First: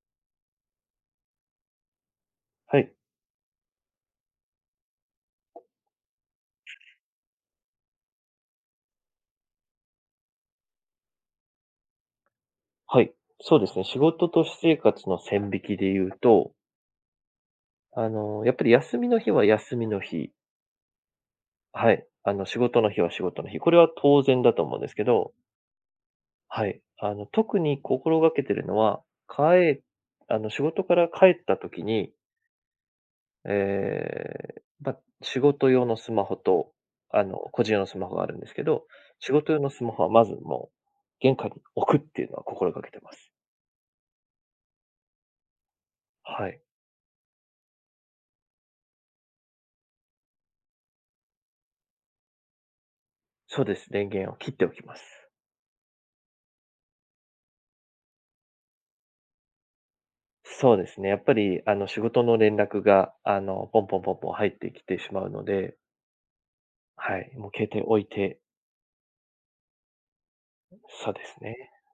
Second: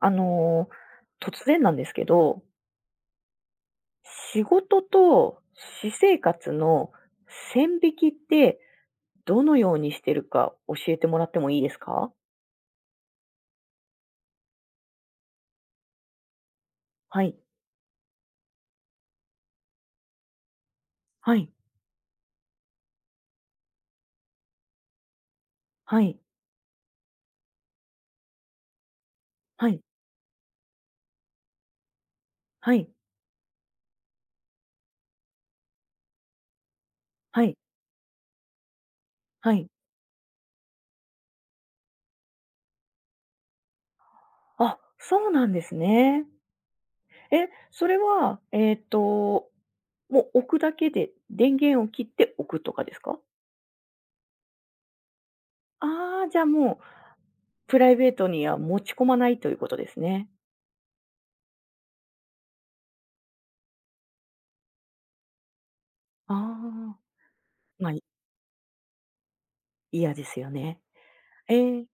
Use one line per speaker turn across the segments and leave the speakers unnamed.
あの、突然なんですけど、
はい。
仕事と私生活の線引きってどのようにしてるか教えてもらってもいいですか？
はい。そうですね。仕事と私生活の線引きで言うと、
はい。
やっぱり休みの日は休みの日。
はい。
はい。仕事の日は仕事の日。これは当然だと思うんですけど、
はい。
はい。特に心がけてるのは、
はい。
帰あの、仕事から帰った時に、
はい。
えーまあ、仕事用のスマホと、
はい。
個人用のスマホがあるんですけど、仕事
は
用
い。
のスマホはまずもう、玄関に置くっていうのは心がけてます。
あ、そうなんですね。
はい。
え、それは、もう置くだけで、電源を切って置くとかですか？
そうです。電源を切っておきます。
ああー、じゃあ、もうプライベートには持ち込まないということですね。
そうですね。やっぱり、仕事の連絡が、ポンポンポンポン入ってきてしまうので、
ああ、
はい、もう携帯
ま、あ
置いて、
嫌ですよね。
そうですね。
ええ。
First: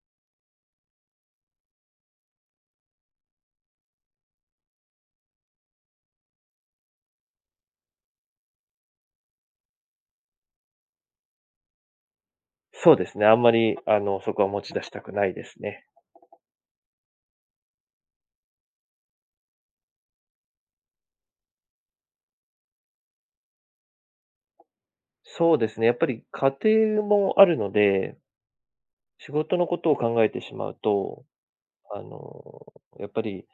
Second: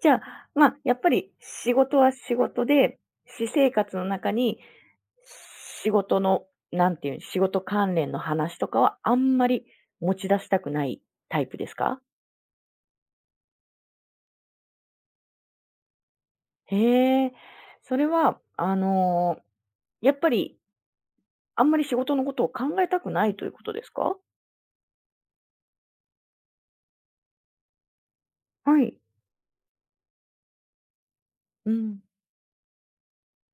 じゃあ、まあ、やっぱり仕事は仕事で、私生活の中に仕事の、なんていう、仕事関連の話とかはあんまり持ち出したくないタイプですか？
そうですね。あんまり、そこは持ち出したくないですね。
へえ、それは、やっぱりあんまり仕事のことを考えたくないということですか？
そうですね。やっぱり家庭もあるので、
はい。
仕事のことを考えてしまうと、
うん。
あの、やっぱり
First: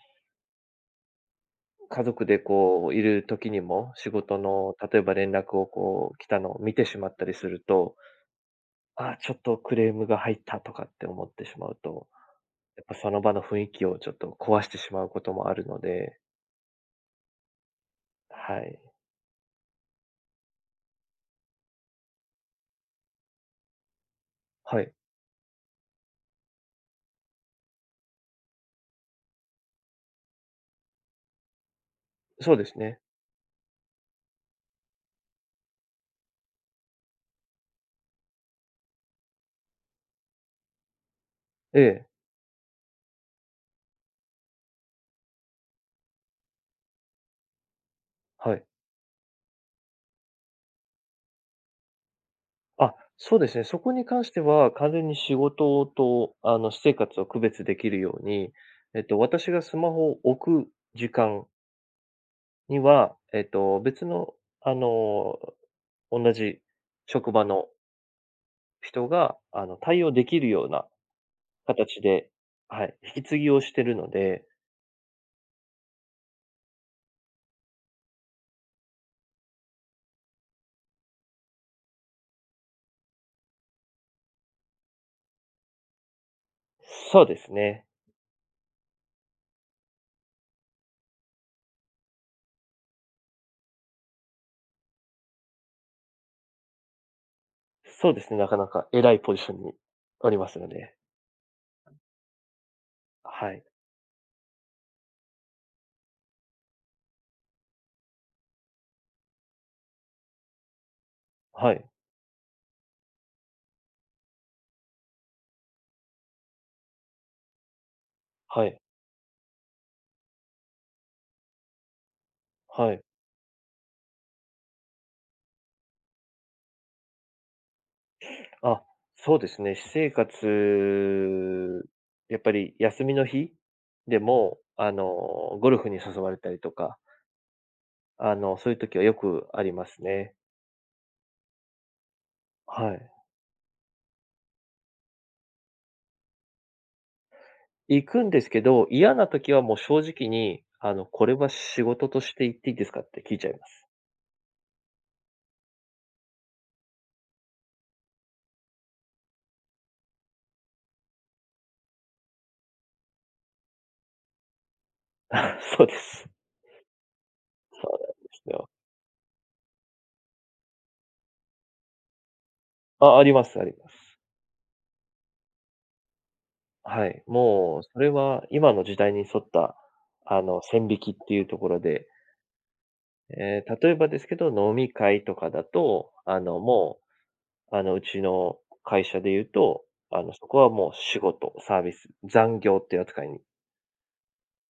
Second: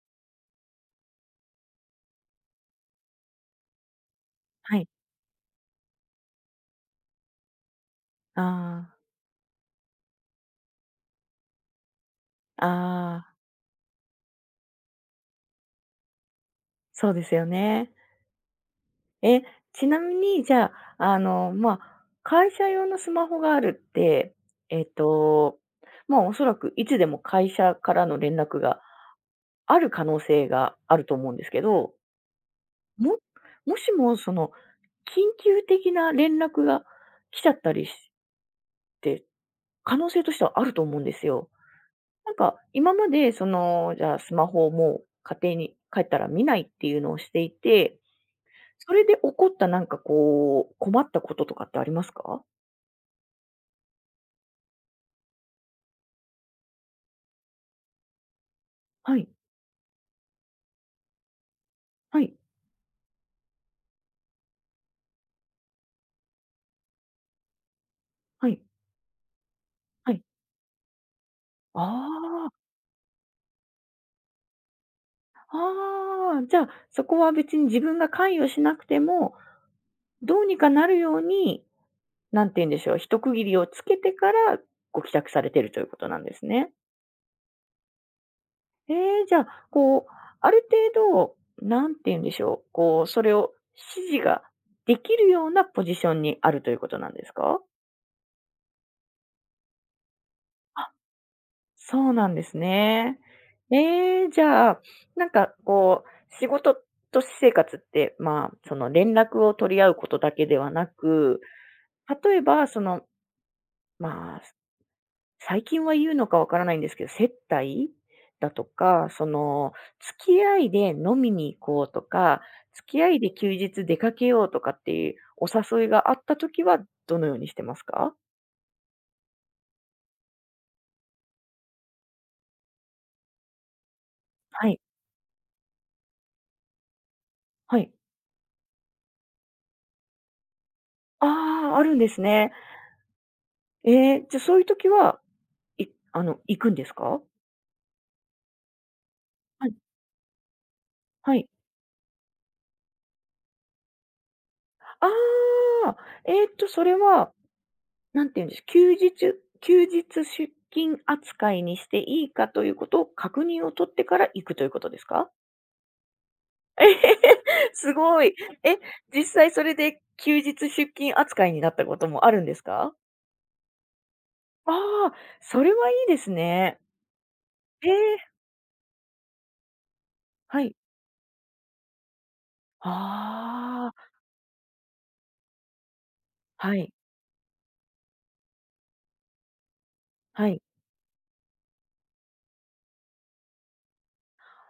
家族でこう、いる時にも、仕事の、
はい。
例えば連絡をこう、来たのを見てしまったりすると、
あ
ああ、ちょっとクレームが入ったとかって思ってしまうと、
あ、
やっぱそ
あ
の場
あ、
の雰囲気をちょっと壊してしまうこともあるので、
そうですよね。
はい。
え、ちなみに、じゃあ、まあ、会社用のスマホがあるって、え
は
っ
い。
と、まあ、おそらくいつでも会社からの連絡がある可能性があると思うんですけど、
そうですね。
ももしも、その、緊急的な連絡が来ちゃったりして、可能性としてはあると思うんですよ。
ええ、
なんか、今まで、その、じゃあ、スマホをもう家庭に帰ったら見ないっていうのをしていて、
はい。
それで起こったなんかこう、困ったこととかってありますか？
あ、そうですね。そこに関しては、完全に仕事と、私生活を区別できるように、
はい、
私がスマホを置く時間
はい、
には、別の、あの、同じ職場の
はい、
人が、対
は
応
い。
できるような
あ
形で、
あ、
はい、引き継ぎをしてるので、
ああ、じゃあ、そこは別に自分が関与しなくても、どうにかなるように、なんて言うんでしょう、一区切りをつけてからご帰宅されてるということなんですね。
そうですね。
ええ、じゃあ、こう、ある程度、なんて言うんでしょう、こう、それを指示ができるようなポジションにあるということなんですか？
そうですね、なかなか偉いポジションにありますので、
そうなんですね。
はい。
ええ、じゃあ、なんかこう、仕事と私生活って、まあ、その連絡を取り合うことだけではなく、
はい。
例えば、その、まあ、最近は言うのかわからないんですけど、接待だと
はい。
か、その、付き合いで飲みに行こうとか、付
は
き
い。
合いで休日出かけようとかっていうお誘いがあったときは、どのようにしてますか？
あ、そうですね、私生活、やっぱり休みの日でも、
はい、
ゴルフに誘われたりとか、
はい。
そういう時はよくありますね。
ああ、あるんですね。
はい。
ええ、じゃ、そういう時はいあの、行くんですか？
行くんですけど、嫌な時は
はい、
もう正直に、これ
はい。
は仕事として行っていいですかって聞いちゃいます。
ああ、それは、なんていうんです、休日出勤扱いにしていいかということを確認を取ってから行くということですか？
そうです。
えへへす
そうなん
ご
で
い。
すよ。
え、実際それで休日出勤扱いになったこともあるんですか？
あ、ありますあります。
ああ、それはいいですね。
はい、もう
え
それ
え、
は今の時代に沿った、
はい。
線引きっていうところで、ええ、
あ
例え
あ、
ばですけど、飲み会とかだと、
はい、
もう、うちの会社で言うと、そ
は
こ
い。
はもう仕事、サービス、残業っていう扱いに。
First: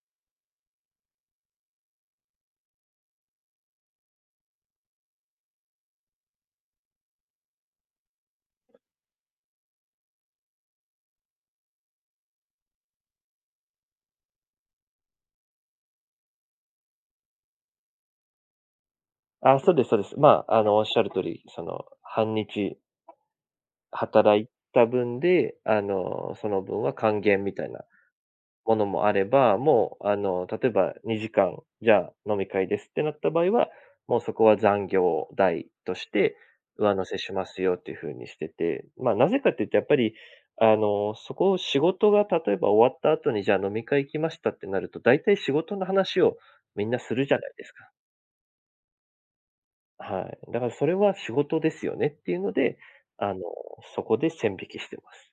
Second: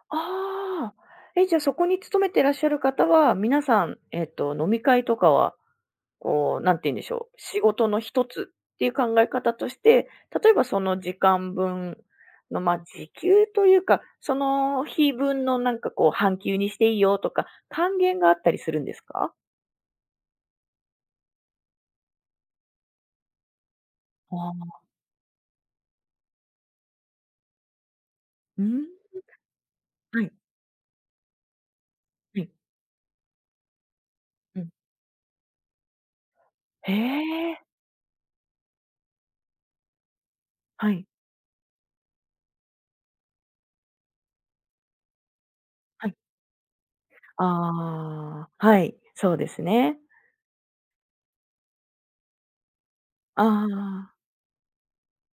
ああ。え、じゃあ、そこに勤めてらっしゃる方は、皆さん、飲み会とかは、こう、なんて言うんでしょう、仕事の一つっていう考え方として、例えばその時間分の、まあ、時給というか、その日分のなんかこう、半休にしていいよとか、還元があったりするんですか？
あ、そうですそうです。まあ、おっしゃる通り、その、半日働い
ああ、
た分で、その分は還元みたいな
う
もの
ん。
もあれば、もうあ
はい、
の、例えば2時間、じゃあ飲
は
み
い、
会ですってなった場合は、もうそこは
うん。
残業代として
へ
上乗せしま
え、
すよっていうふうにしてて、まあ、なぜかっていうとやっぱり、
はい、
そこを仕事が例えば終わった後にじゃあ飲み会行きましたってなると、大体仕事の
はい。
話をみんなするじゃないですか。
ああ、はい、そうですね。
はい。だからそれは仕事ですよねっていうので、あの、
あ
そこ
あ。
で線引きしてます。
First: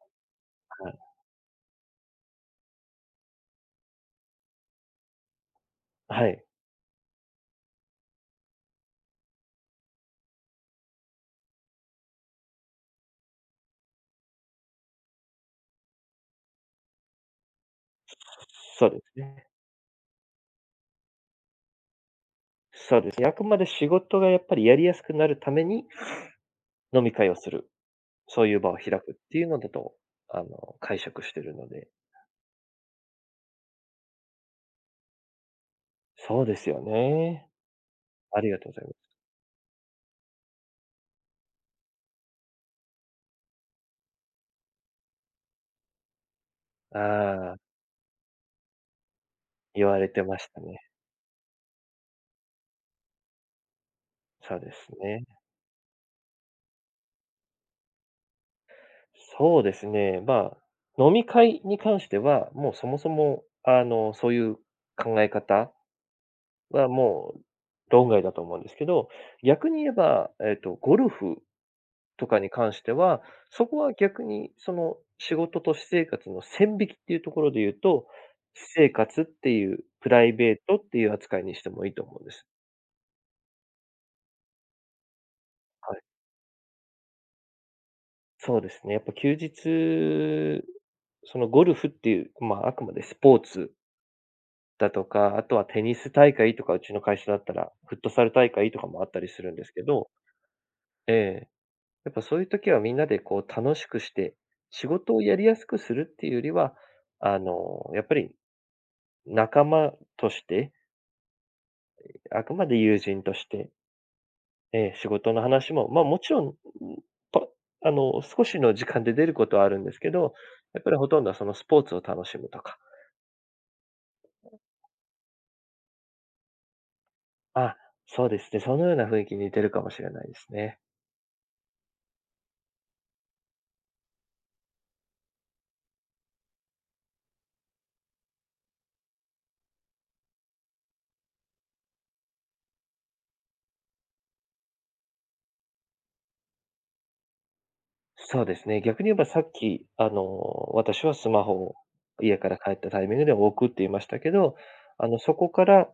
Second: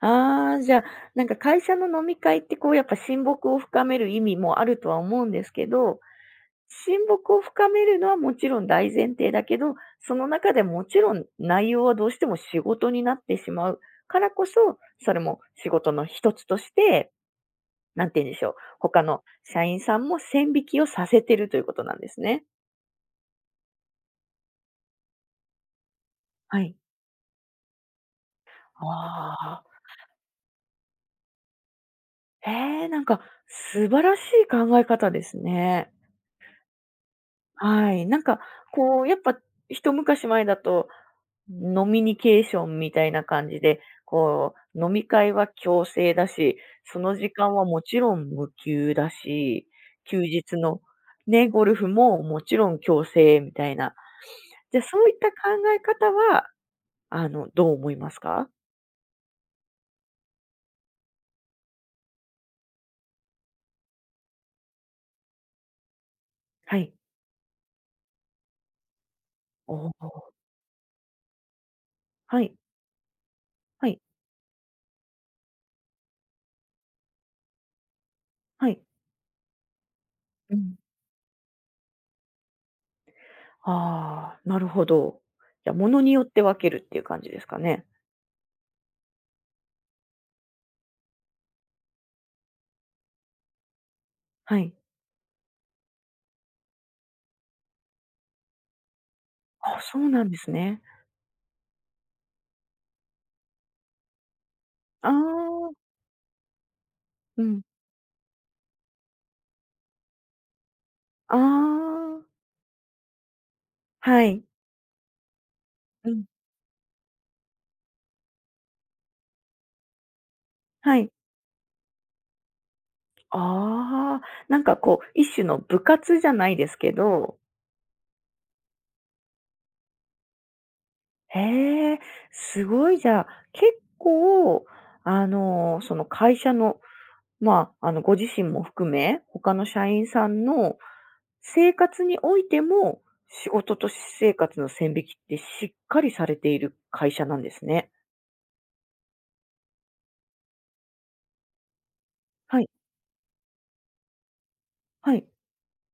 ああ、じゃあ、
はい。
なんか会社の飲み会ってこうやっぱ親睦を深める意味もあるとは思うんですけど、
はい。
親睦を深めるのはもちろん大前提だけど、その中でもちろん内容はどうしても仕事になってしまうからこそ、それも仕事の一つとして、なんて言うんでしょう、
そうで
他
す
の
ね。
社員さんも線引きをさせてるということなんですね。
そうですね。あくまで仕事がやっぱりやりやすくなるために
はい。
飲み会をする。そういう場を開くっ
あ
ていうの
あ、
だと、解釈してるので。
ええ、なんか素晴らしい考え方ですね。
そうですよね。
はい。なんか、
ありがとうございま
こう、
す。
やっぱ、一昔前だと、飲みニケーションみたいな感じで、こう、飲み会は強制だし、その時間
ああ、
はもちろん無給だし、
言われ
休
てまし
日
た
の
ね。
ね、ゴルフももちろん強制みたいな。
そうで
じゃあ、
す
そういっ
ね。
た考え方は、どう思いますか？
そうですね。まあ、飲み会に関しては、もうそもそも、そういう考え方
は
は
い。
もう論外だと思うんですけど、逆に言
お
え
お、
ば、ゴルフとか
は
に
い、
関しては、そこ
は
は
い、
逆にその仕事と私生活の線引きっていうところで言うと、私
はい。
生活っていうプライベ
う
ー
ん。
トっていう扱いにしてもいいと思うんです。
ああ、なるほど。じゃあ、
は
物
い。
によって分けるっていう感じですかね。
そうですね。やっぱ休日、そのゴルフっていう、まあ、あくまでスポーツ
はい。
だとか、あとはテニス大会とか、うちの会社だったら、フットサル大会とかもあったりするんです
あ、
け
そう
ど、
なんですね。
ええ、やっぱそういう時はみんなでこう楽しくして、仕
あ
事をやりやす
あ、
くするっていうよりは、
うん。
やっぱり仲間として、
ああ、
あくまで友人として、
はい。
仕事の話も、ま、
う
も
ん、
ちろん、ぱあの、少しの時間で出ることはあるんですけど、やっぱ
は
りほ
い。
とんどはそのスポーツを楽しむとか、
ああ、なんかこう、一種の部活じゃないですけど、
あ、そうですね、そのような雰囲気に似てるかもしれないですね。
へえ、すごいじゃあ、結構、その会社の、まあ、ご自身も含め、他の社員さんの生活においても、仕事と私生活の線引きってしっかりされている会社なんですね。
そうですね。逆に言えばさっき、私はスマホを家から
はい、
帰ったタイミングで置くって言いましたけど、
はい。
そこから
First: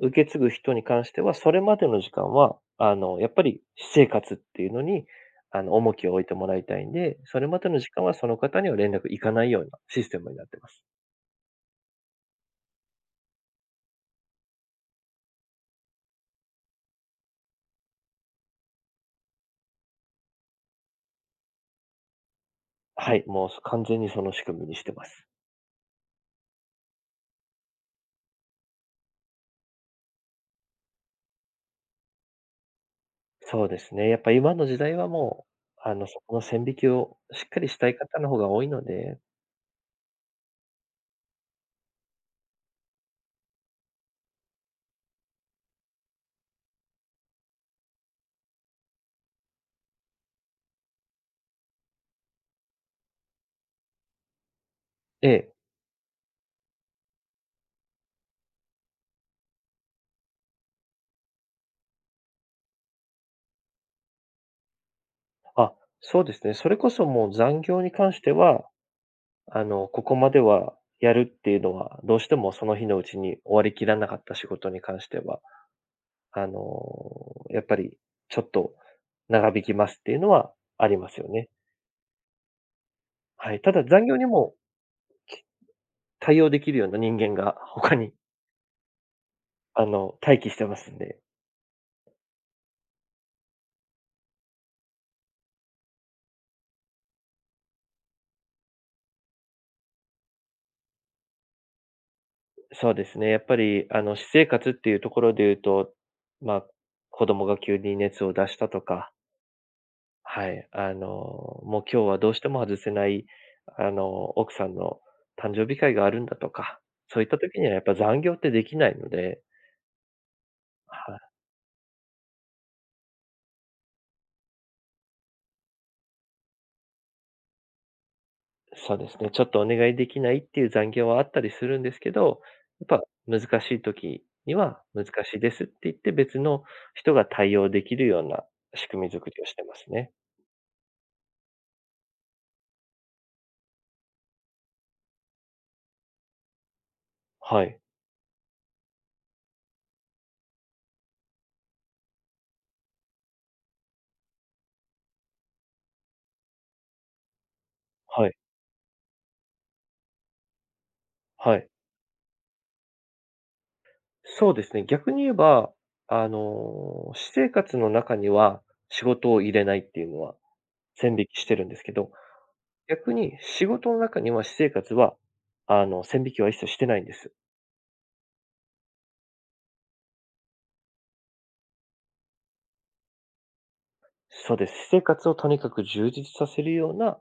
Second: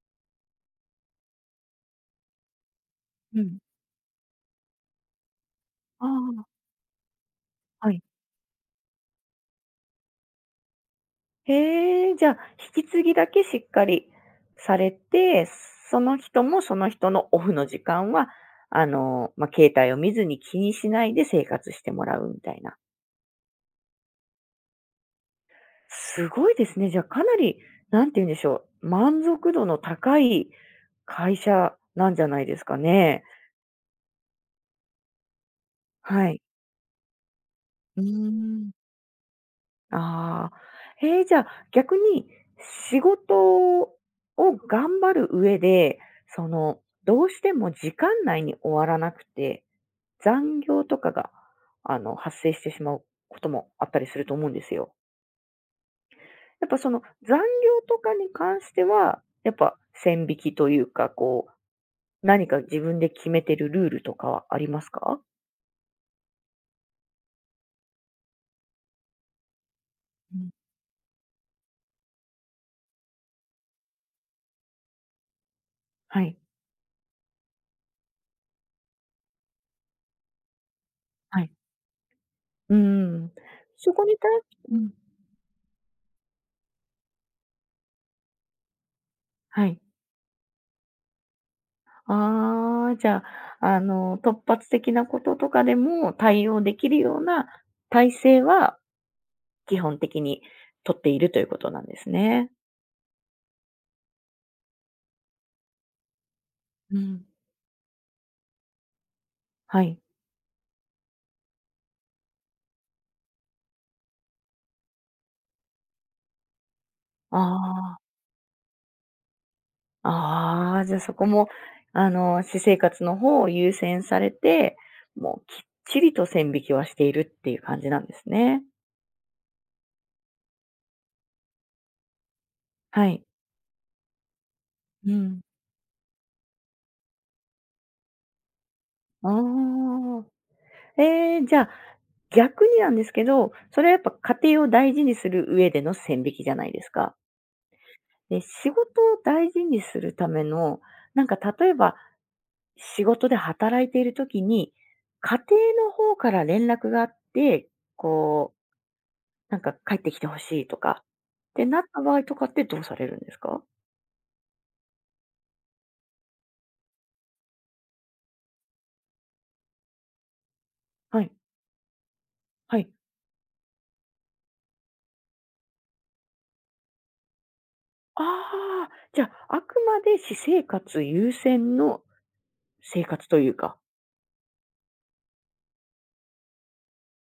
受け継ぐ人に関しては、それまでの時間は、やっ
う
ぱ
ん。
り私生活っていうのに、重
あ
きを置いて
あ、
もらいたいんで、それまでの
は
時
い。
間はその方には連絡いかないようなシステムになってます。
へえ、じゃあ、引き継ぎだけしっかりされて、その人もその人のオフの時間は、まあ、携帯を見ずに気にしないで生活してもらうみたいな。
はい、もう完全にその仕組みにしてます。
すごいですね。じゃあ、かなり、なんて言うんでしょう、満足度の高い会社なんじゃないですかね。
そうですね。やっぱ今の時代はもう、そ
は
こ
い。
の線引きをしっかりしたい
うー
方の方が多いの
ん。
で、
ああ、ええ、じゃあ、逆に仕事を頑張る上で、その、どうしても時間内に終わらなくて、残業とかが、発生してしまうこともあったりすると思うんですよ。
ええ。
やっぱその残業とかに関しては、やっぱ線引きというか、こう、何か自分で決めてるルールとかはありますか？
あ、そうですね。それこそもう残業に関しては、ここま
う
で
ん。
はやるっていうのは、どうしてもその日のうちに終わりきらなかった仕事に関しては、
はい、
あの、やっぱりちょっと長引きますっていうのはありますよ
は
ね。
い。うん。
はい。ただ
そこ
残
に
業に
対し
も
うん、
対応できるような人間が他に、
はい。
待機してますんで。
ああ、じゃあ、突発的なこととかでも対応できるような体制は基本的に取っているということなんですね。
そうですね。やっぱり、私生活っていうところで言うと、まあ、
うん。
子供が急に熱を出したとか、
はい。
はい、もう今日はどうしても外せない、あの、奥さんの誕生日会があるんだとか、そういった
あ
時にはやっぱ残業ってできないので、
あ、ああ、じゃあそ
はい、
こも、私生活の方を優先されて、もうきっちりと線引きはしているっていう感じなんですね。
そうですね、ちょっとお願いできないっていう残業はあったりするんですけど、やっぱ
はい。
難しい時には難
う
し
ん。
いですって言って別の人が対応できるような仕組み
あ
作りをしてますね。
あ。じゃあ逆になんですけど、それはやっぱ家庭を大事にする上での線引きじゃないですか。
はい、
で、仕事を大事にするための、なんか例えば仕事で働いているときに、家庭の方から連絡があって、
はい、
こう、なんか帰ってきてほしいとか、っ
は
て
い。
なった場合とかってどうされるんですか？
そうですね、逆に言えば、私生活の中には仕事を入れないっていうのは線
は
引
い、
きしてるんですけど、
はい。
逆に仕事の中には私生活は、線引きは一切してないんです。
ああ、じゃあ、あくまで私生活優先の生活というか。
そうです。私生活をとにかく充実させるような、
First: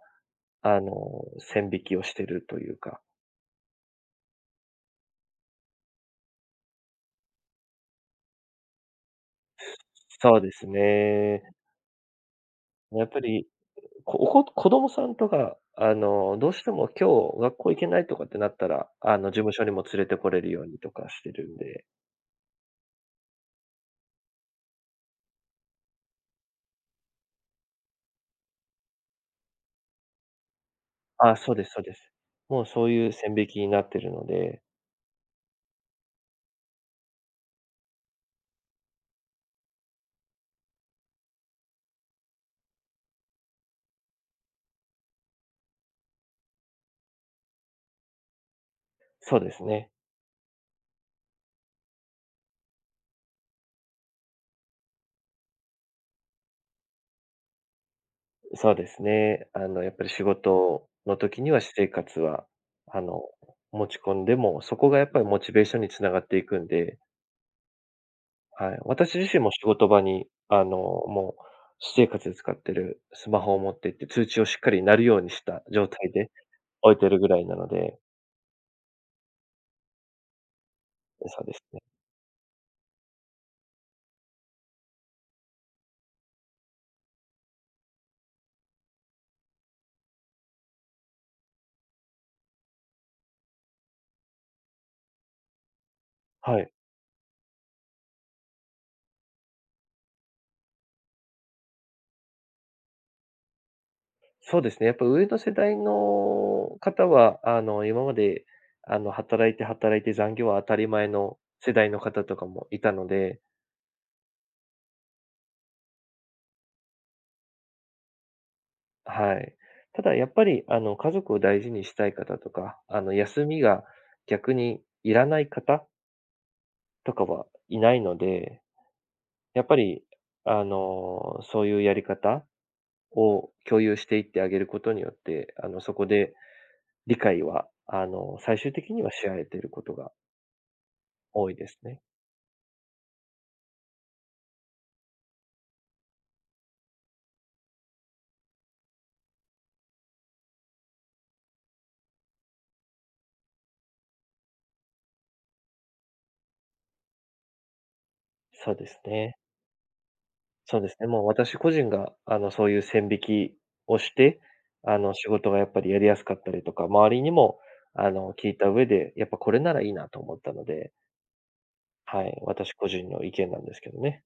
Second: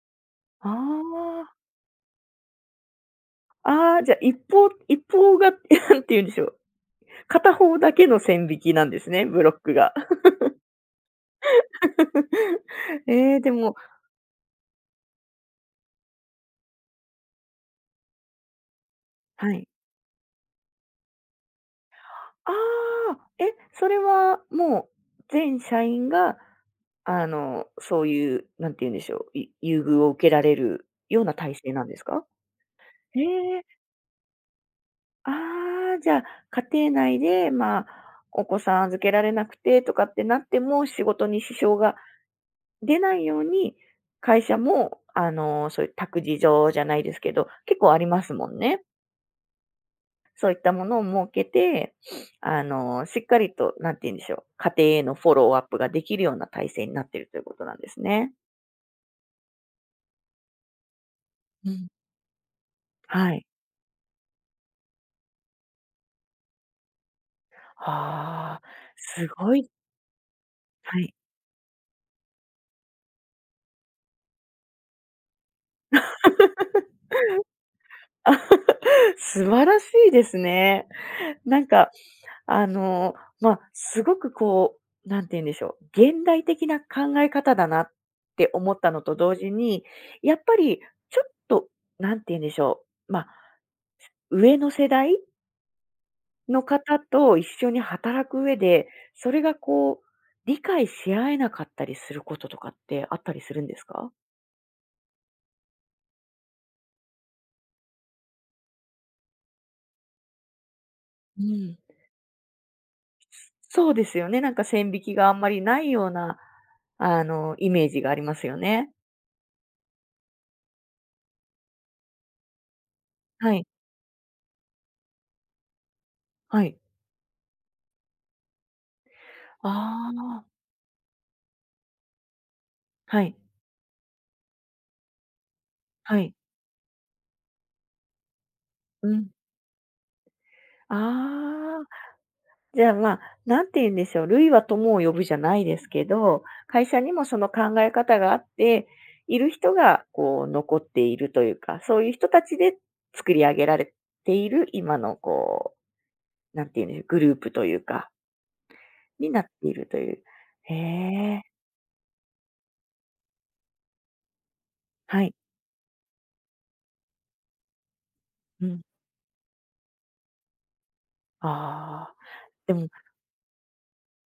あの、
あ
線引きをしてるというか。
あ、ああ、じゃあ一方一方が何 て言うんでしょう、片方だけの線引きなんですね、ブロックが。
そうですね。やっぱ
ええ、
り、
でも
こおこ子供さんとか、どうしても今日学校行けないとかってなったら、事務
は
所
い。
にも連れてこれるようにとかしてるんで。
ああ、え、それはもう全社員が、そういう、なんて言うんでしょう、優遇を受けられるような
あ、そ
体
うで
制
すそ
な
う
ん
で
です
す。
か？
もうそういう
へ
線引き
え、
になってるので、
ああ、じゃあ、家庭内で、まあ、お子さん預けられなくてとかってなっても、仕事に支障が出ないように、会社も、そういう託児所じゃないですけど、結構ありますもんね。
そうですね。
そういったものを設けて、しっかりと、なんて言うんでしょう、家庭へのフォローアップができるような体制になっているということなんですね。
そうですね。やっぱり仕事の時には
う
私
ん。
生活は、あの、
はい。
持ち込んでも、そこがやっぱりモチベーションにつながっていくんで、
ああ、
はい。私
す
自身も
ご
仕
い。
事場に、
はい。
もう、私生活で使ってるスマホを持ってって、通知をしっかり鳴るようにした状態で置いてるぐらいなので、
素晴らしいですね。
そうで
な
す
ん
ね。
か、あの、まあ、すごくこう、なんて言うんでしょう、現代的な考え方だなって思ったのと同時に、やっぱりちょっと、なんて言うんでしょう、まあ、上の世代
は
の
い。
方と一緒に働く上で、それがこう、理解し合えなかったりすることとかってあったりするんですか？
そうですね。やっぱ上の世代の方は、今まで、働いて働いて残業は当たり前の
う
世
ん。
代の方とかもいたので、
そうですよね。なんか線引きがあんまりないような、イメージがありますよね。
はい。ただやっぱり、家族を大事にしたい方とか、休
は
み
い、
が逆にいらない方
はい。
とかはいないので、やっぱり、
ああ、
そういうやり方
はい、
を共有していってあげることによって、そこ
はい。
で理解は、最終的に
う
はし
ん。
合えていることが多いです
ああ。
ね。
じゃあ、まあ、何て言うんでしょう、類は友を呼ぶじゃないですけど、会社にもその考え方があって、いる人がこう残っているというか、そういう人たちで作り上げられている今のこう、何て言うんでしょう、グループというか、
そうです
に
ね。
なっているという。へ
そうですね、もう
え、
私個人が、そういう線引きをして、
は
仕
い。
事がやっぱりやりやすかったりとか、周りにも、聞い
う
た
ん。
上で、やっぱこれならいいなと思ったので、
ああ、
はい、
で
私
も
個人の意見なんですけどね。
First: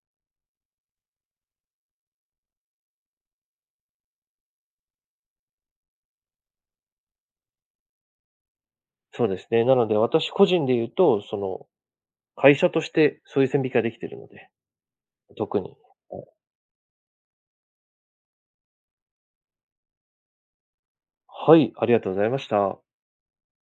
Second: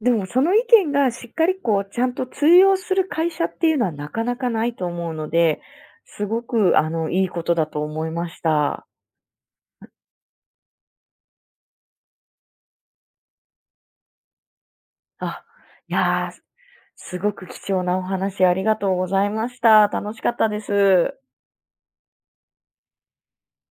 でもその意見がしっかりこうちゃんと通用する会社っていうのはなかなかないと思うので、すごくいいことだと思いました。
そうですね。なので私個人で言うと、その、会社としてそういう線引きができているので、
あ、
特に。
いやー、すごく貴重なお話ありがとうございました。楽しかったです。
はい、ありがとうございました。